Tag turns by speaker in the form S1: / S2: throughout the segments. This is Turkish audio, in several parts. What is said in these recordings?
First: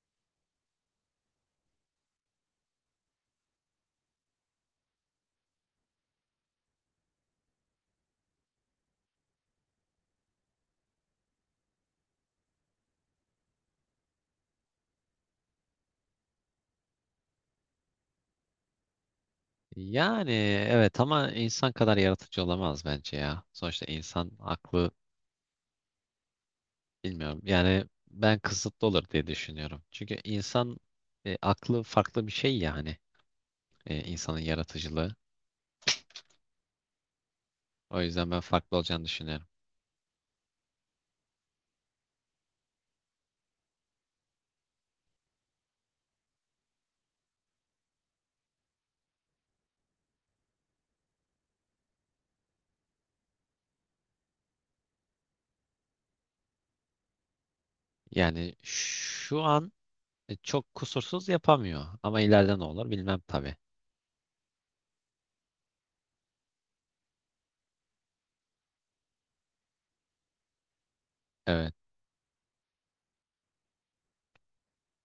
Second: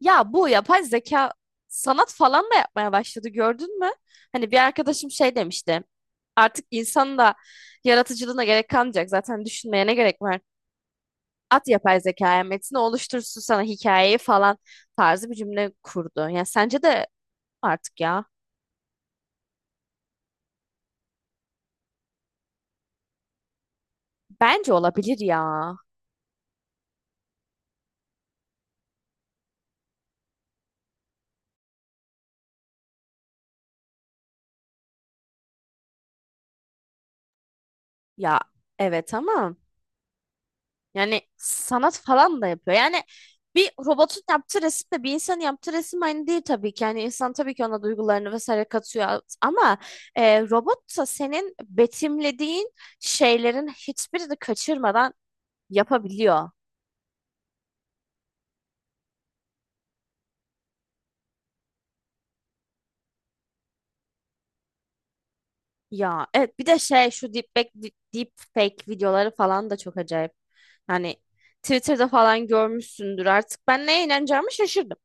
S1: Ya, bu yapay zeka sanat falan da yapmaya başladı, gördün mü? Hani bir arkadaşım şey demişti. Artık insanın da yaratıcılığına gerek kalmayacak. Zaten düşünmeye ne gerek var? At yapay zekaya metni oluştursun, sana hikayeyi falan tarzı bir cümle kurdu. Yani sence de artık ya.
S2: Yani evet ama insan kadar yaratıcı olamaz bence ya. Sonuçta insan
S1: Bence
S2: aklı,
S1: olabilir ya.
S2: bilmiyorum. Yani ben kısıtlı olur diye düşünüyorum. Çünkü insan aklı farklı bir şey, yani insanın yaratıcılığı. O yüzden
S1: Ya
S2: ben farklı olacağını
S1: evet
S2: düşünüyorum.
S1: ama yani sanat falan da yapıyor. Yani bir robotun yaptığı resimle bir insanın yaptığı resim aynı değil tabii ki. Yani insan tabii ki ona duygularını vesaire katıyor. Ama robot da senin betimlediğin şeylerin hiçbirini kaçırmadan yapabiliyor.
S2: Yani şu an çok kusursuz yapamıyor ama ileride ne olur bilmem tabii.
S1: Ya evet, bir de şu deepfake videoları falan da çok acayip. Hani
S2: Evet.
S1: Twitter'da falan görmüşsündür artık. Ben neye inanacağımı şaşırdım.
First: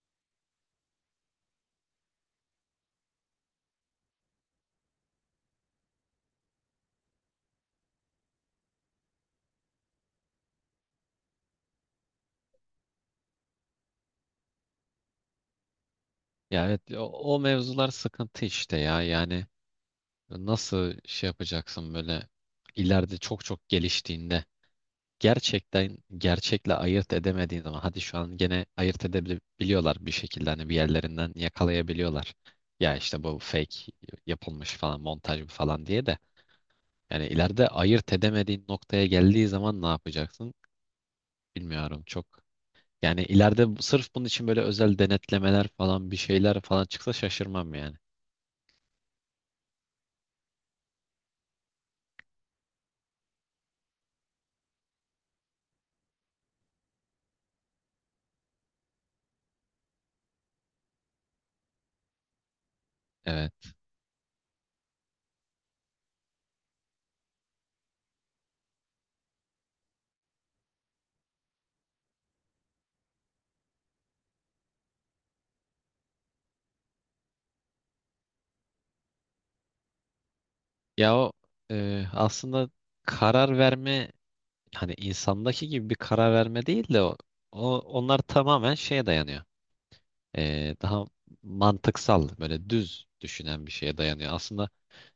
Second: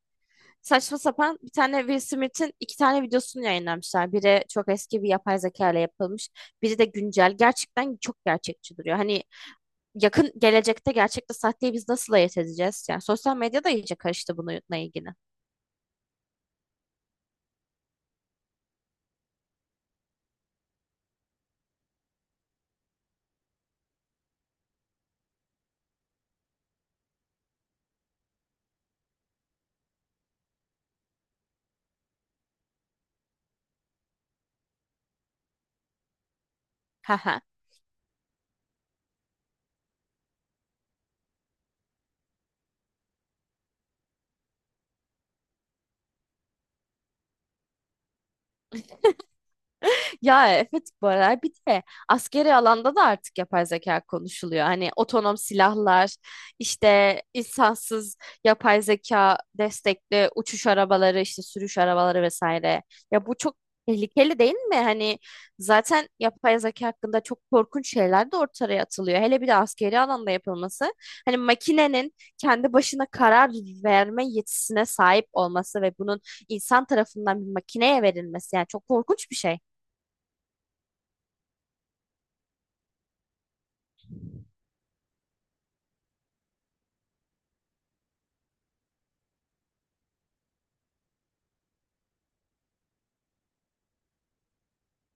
S1: Saçma sapan bir tane Will Smith'in iki tane videosunu yayınlamışlar. Biri çok eski, bir yapay zeka ile yapılmış. Biri de güncel. Gerçekten çok gerçekçi duruyor. Hani yakın gelecekte gerçekte sahteyi biz nasıl ayırt edeceğiz? Yani sosyal medya da iyice karıştı bununla ilgili.
S2: Ya evet, o mevzular sıkıntı işte ya. Yani nasıl şey yapacaksın böyle ileride çok çok geliştiğinde. Gerçekten gerçekle ayırt edemediğin zaman, hadi şu an gene ayırt edebiliyorlar bir şekilde, hani bir yerlerinden yakalayabiliyorlar. Ya işte bu fake yapılmış falan, montaj bu falan diye de, yani ileride ayırt edemediğin noktaya geldiği zaman ne yapacaksın bilmiyorum çok. Yani ileride sırf bunun için böyle özel denetlemeler falan bir şeyler falan çıksa şaşırmam yani.
S1: Ya evet, bu aralar bir de askeri alanda da artık yapay zeka konuşuluyor. Hani otonom silahlar, işte insansız yapay zeka destekli uçuş arabaları, işte sürüş arabaları vesaire. Ya bu
S2: Evet.
S1: çok tehlikeli değil mi? Hani zaten yapay zeka hakkında çok korkunç şeyler de ortaya atılıyor. Hele bir de askeri alanda yapılması. Hani makinenin kendi başına karar verme yetisine sahip olması ve bunun insan tarafından bir makineye verilmesi, yani çok korkunç bir şey.
S2: Ya, aslında karar verme, hani insandaki gibi bir karar verme değil de, o onlar tamamen şeye dayanıyor. Daha mantıksal böyle düz düşünen bir şeye dayanıyor. Aslında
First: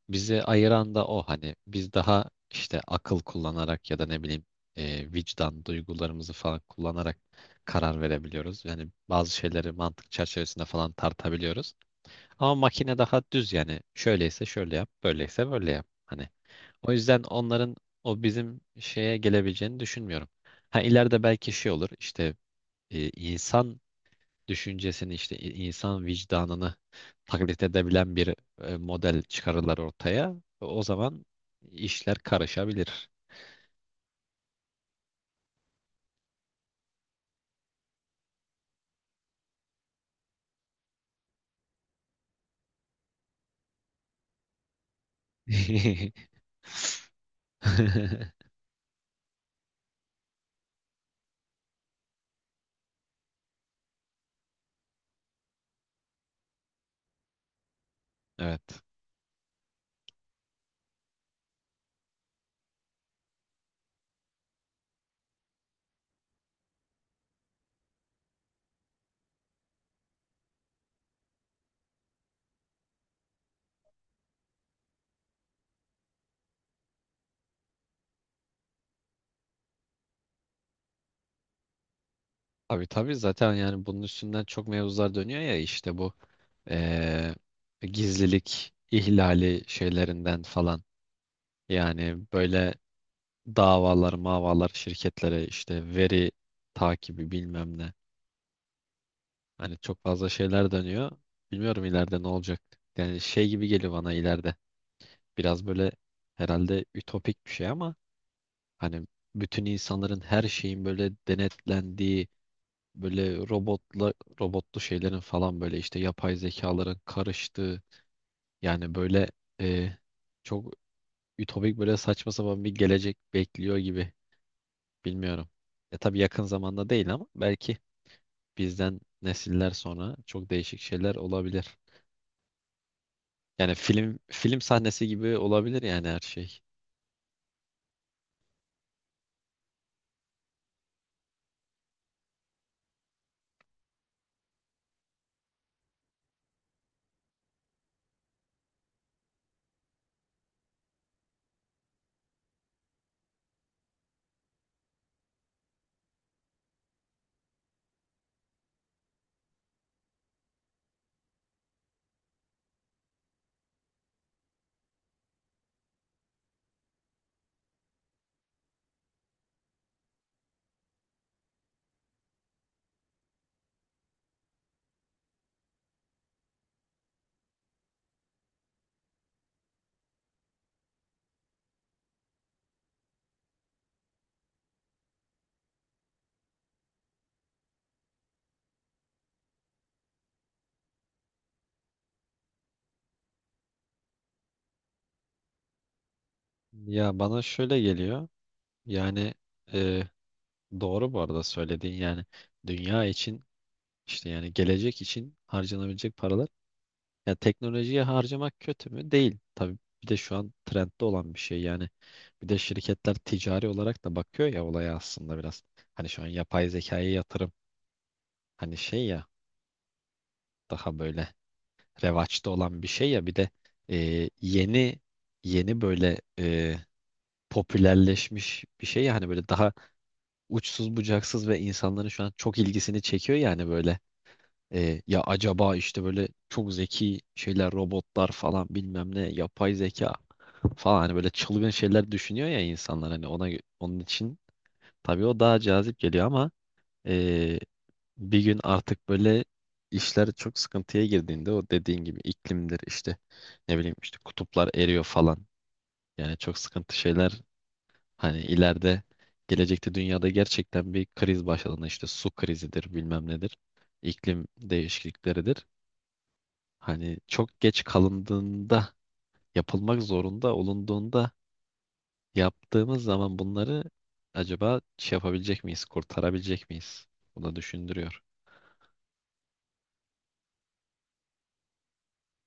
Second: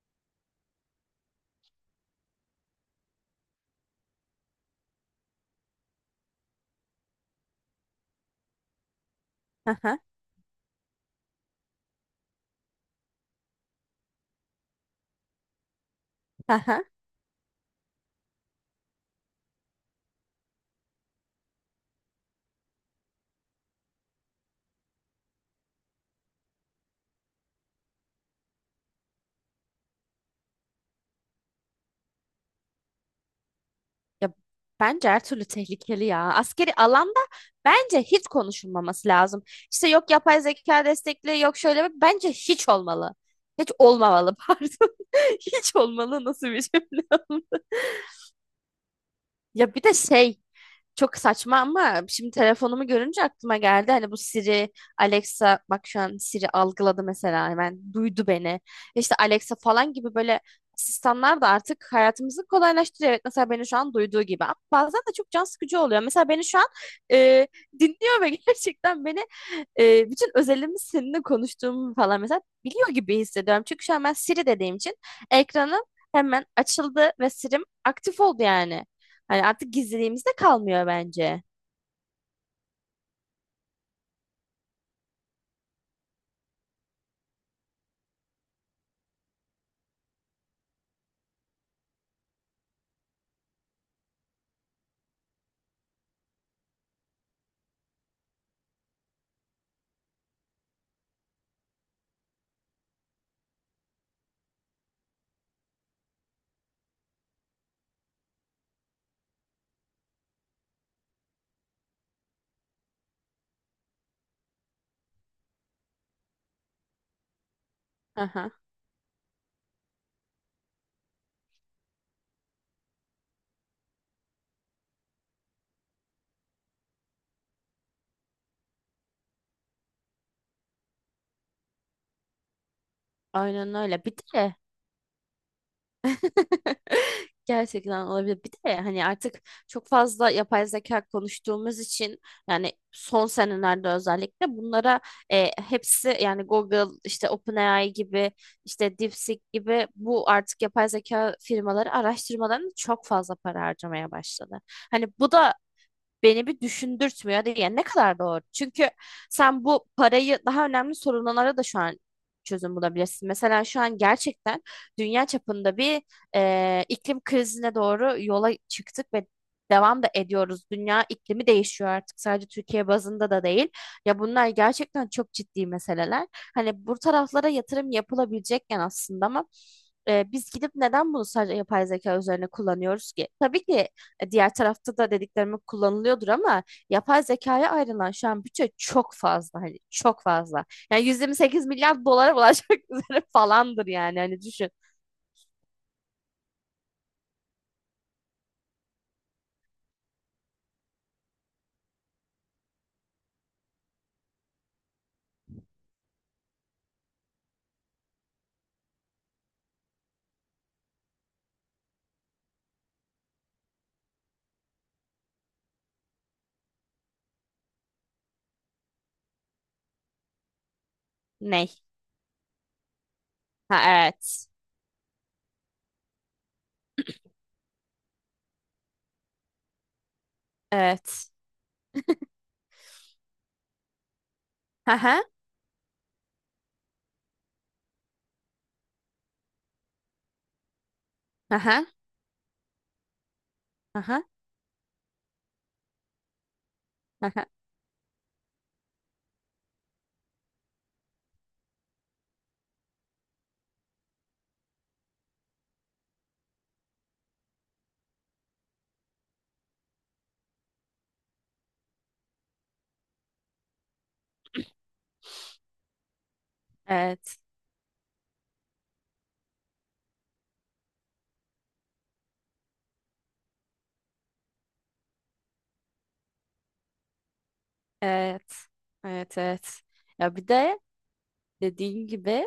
S2: bizi ayıran da o, hani biz daha işte akıl kullanarak ya da ne bileyim, vicdan duygularımızı falan kullanarak karar verebiliyoruz. Yani bazı
S1: Hı
S2: şeyleri
S1: hı,
S2: mantık çerçevesinde falan tartabiliyoruz. Ama makine daha düz, yani şöyleyse şöyle yap, böyleyse böyle yap. Hani
S1: hı hı.
S2: o yüzden onların o bizim şeye gelebileceğini düşünmüyorum. Ha ileride belki şey olur işte, insan düşüncesini işte insan vicdanını taklit edebilen bir model çıkarırlar ortaya. O zaman işler karışabilir.
S1: Ya bence her türlü tehlikeli ya. Askeri alanda bence hiç konuşulmaması lazım. İşte yok yapay zeka destekli, yok şöyle bence hiç olmalı. Hiç olmamalı pardon. Hiç olmalı nasıl bir cümle? Ya bir de şey, çok saçma ama şimdi telefonumu görünce aklıma geldi. Hani bu Siri, Alexa, bak şu an Siri algıladı mesela, hemen duydu beni.
S2: Evet.
S1: İşte Alexa falan gibi böyle asistanlar da artık hayatımızı kolaylaştırıyor. Evet, mesela beni şu an duyduğu gibi, ama bazen de çok can sıkıcı oluyor. Mesela beni şu an e, dinliyor ve gerçekten beni bütün özelimi seninle konuştuğumu falan mesela biliyor gibi hissediyorum. Çünkü şu an ben Siri dediğim için ekranım hemen açıldı ve Siri'm aktif oldu yani. Hani artık gizliliğimiz de kalmıyor bence.
S2: Tabii tabii, zaten yani bunun üstünden çok mevzular dönüyor ya işte bu gizlilik ihlali şeylerinden falan. Yani böyle davalar, mavalar, şirketlere işte veri takibi bilmem ne. Hani çok fazla şeyler dönüyor. Bilmiyorum ileride ne olacak. Yani şey gibi geliyor bana ileride. Biraz böyle herhalde ütopik bir şey ama hani bütün insanların, her şeyin böyle denetlendiği, böyle robotla robotlu şeylerin falan, böyle işte yapay zekaların karıştığı,
S1: Aha,
S2: yani böyle e, çok ütopik, böyle saçma sapan bir gelecek bekliyor gibi. Bilmiyorum. E tabii yakın zamanda değil ama belki bizden nesiller sonra çok değişik şeyler olabilir. Yani
S1: aynen öyle. Bir
S2: film
S1: de
S2: film sahnesi gibi olabilir yani her şey.
S1: gerçekten olabilir. Bir de hani artık çok fazla yapay zeka konuştuğumuz için, yani son senelerde özellikle bunlara hepsi yani Google, işte OpenAI gibi, işte DeepSeek gibi bu artık yapay zeka firmaları araştırmalarını çok fazla para harcamaya başladı. Hani bu da beni bir düşündürtmüyor diye, ne kadar doğru. Çünkü sen bu parayı daha önemli sorunlara da şu an çözüm bulabilirsin. Mesela şu an gerçekten dünya çapında bir iklim krizine doğru yola çıktık ve devam da ediyoruz. Dünya iklimi değişiyor artık, sadece Türkiye bazında da değil. Ya bunlar gerçekten çok ciddi meseleler. Hani bu taraflara yatırım yapılabilecekken aslında, ama biz gidip neden bunu sadece yapay zeka üzerine kullanıyoruz ki? Tabii ki diğer tarafta da dediklerimi kullanılıyordur ama yapay zekaya ayrılan şu an bütçe çok fazla, hani çok fazla. Yani 128 milyar dolara ulaşmak üzere falandır yani, hani düşün.
S2: Ya bana şöyle geliyor. Yani e, doğru bu arada söylediğin, yani dünya için işte, yani gelecek için harcanabilecek paralar. Ya teknolojiye harcamak kötü mü? Değil. Tabii bir de şu an trendde olan bir şey yani. Bir de şirketler ticari olarak da bakıyor ya olaya aslında biraz. Hani şu an yapay zekaya yatırım, hani şey ya, daha böyle
S1: Ney?
S2: revaçta olan bir şey ya, bir de
S1: Ha
S2: e,
S1: evet.
S2: yeni yeni böyle popülerleşmiş bir şey, yani böyle daha uçsuz
S1: Evet.
S2: bucaksız ve insanların şu an çok ilgisini çekiyor, yani böyle ya
S1: Aha.
S2: acaba işte böyle çok zeki şeyler, robotlar falan, bilmem ne, yapay zeka falan, hani böyle çılgın
S1: Aha.
S2: şeyler düşünüyor ya insanlar, hani onun
S1: Aha.
S2: için tabii o daha cazip geliyor ama
S1: Aha.
S2: e, bir gün artık böyle işler çok sıkıntıya girdiğinde, o dediğin gibi iklimdir işte, ne bileyim işte kutuplar eriyor falan, yani çok sıkıntı şeyler. Hani ileride, gelecekte dünyada gerçekten bir kriz başladığında, işte su krizidir, bilmem nedir, iklim değişiklikleridir. Hani
S1: Evet.
S2: çok geç kalındığında, yapılmak zorunda olunduğunda, yaptığımız zaman bunları, acaba şey yapabilecek miyiz? Kurtarabilecek miyiz? Bunu düşündürüyor.
S1: Evet. Evet. Evet. Ya bir de dediğin gibi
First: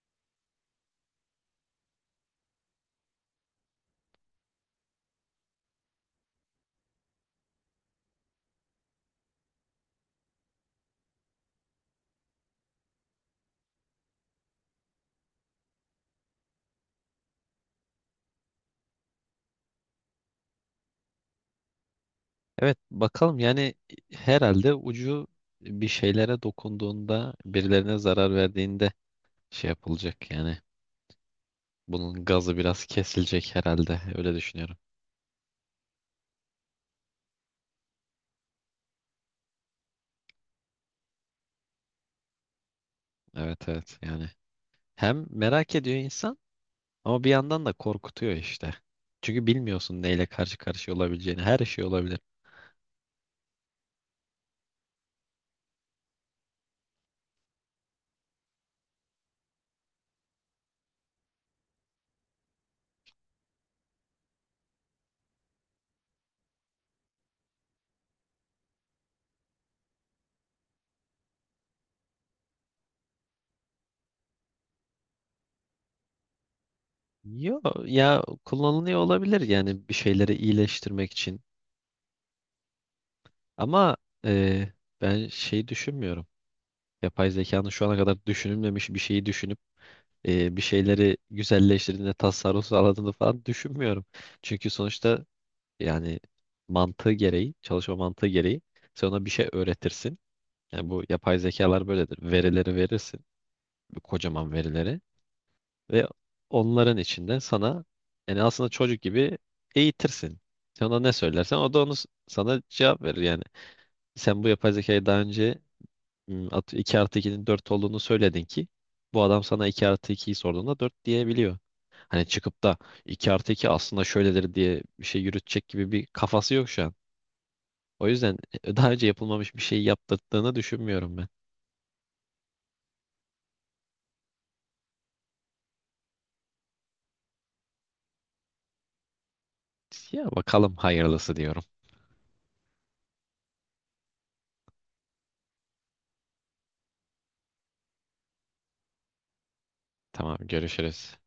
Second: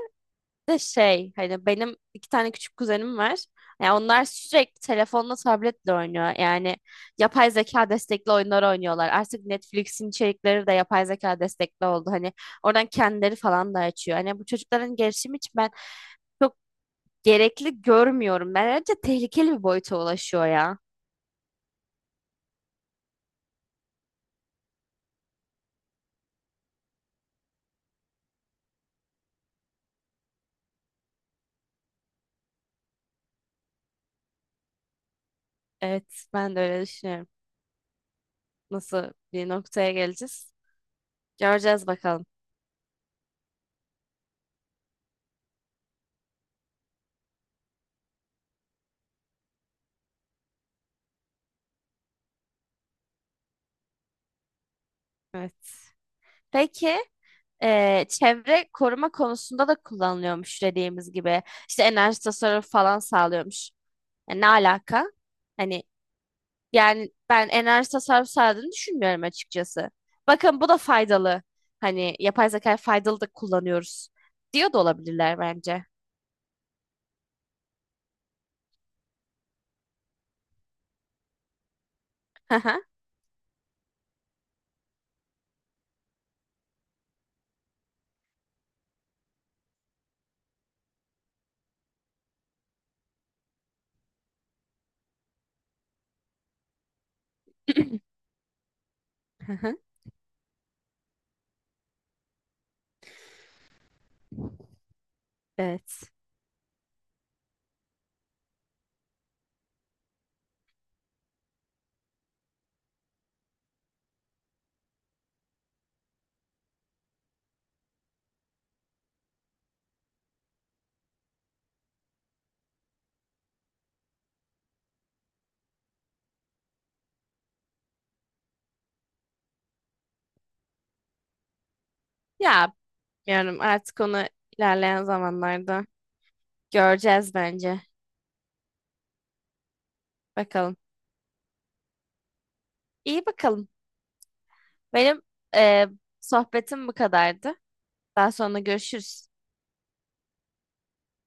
S1: de şey, hani benim iki tane küçük kuzenim var. Yani onlar sürekli telefonla, tabletle oynuyor. Yani yapay zeka destekli oyunlar oynuyorlar. Artık Netflix'in içerikleri de yapay zeka destekli oldu. Hani oradan kendileri falan da açıyor. Hani bu çocukların gelişimi için ben çok gerekli görmüyorum. Bence tehlikeli bir boyuta ulaşıyor ya.
S2: Evet bakalım yani, herhalde ucu bir şeylere dokunduğunda, birilerine zarar verdiğinde şey yapılacak yani. Bunun gazı biraz kesilecek herhalde. Öyle düşünüyorum.
S1: Evet, ben de öyle düşünüyorum. Nasıl bir noktaya geleceğiz? Göreceğiz bakalım.
S2: Evet evet yani. Hem merak ediyor insan ama bir yandan da korkutuyor işte. Çünkü bilmiyorsun neyle karşı karşıya olabileceğini. Her şey olabilir.
S1: Evet. Peki, çevre koruma konusunda da kullanılıyormuş dediğimiz gibi. İşte enerji tasarrufu falan sağlıyormuş. Yani ne alaka? Hani yani ben enerji tasarrufu sağladığını düşünmüyorum açıkçası. Bakın, bu da faydalı. Hani yapay zeka faydalı da, kullanıyoruz diyor da olabilirler bence.
S2: Yo, ya kullanılıyor olabilir yani bir şeyleri iyileştirmek için.
S1: Hı hı.
S2: Ama e, ben şey düşünmüyorum. Yapay zekanın şu ana kadar düşünülmemiş bir şeyi düşünüp bir şeyleri güzelleştirdiğinde, tasarruf sağladığını falan düşünmüyorum. Çünkü sonuçta, yani mantığı gereği, çalışma mantığı gereği sen ona bir şey
S1: Hı hı.
S2: öğretirsin. Yani bu yapay zekalar böyledir. Verileri verirsin, bu kocaman verileri, ve
S1: Evet.
S2: onların içinde sana, yani aslında çocuk gibi eğitirsin. Sen ona ne söylersen o da onu sana cevap verir yani. Sen bu yapay zekayı daha önce 2 artı 2'nin 4 olduğunu söyledin ki bu adam sana 2 artı 2'yi sorduğunda 4 diyebiliyor. Hani çıkıp da 2 artı 2 aslında şöyledir diye bir şey yürütecek gibi bir kafası yok şu an. O yüzden daha önce yapılmamış bir şey yaptırdığını düşünmüyorum ben.
S1: Ya bilmiyorum, artık onu ilerleyen zamanlarda göreceğiz bence.
S2: Ya bakalım
S1: Bakalım.
S2: hayırlısı diyorum.
S1: İyi bakalım. Benim e, sohbetim bu kadardı. Daha sonra görüşürüz.
S2: Tamam, görüşürüz.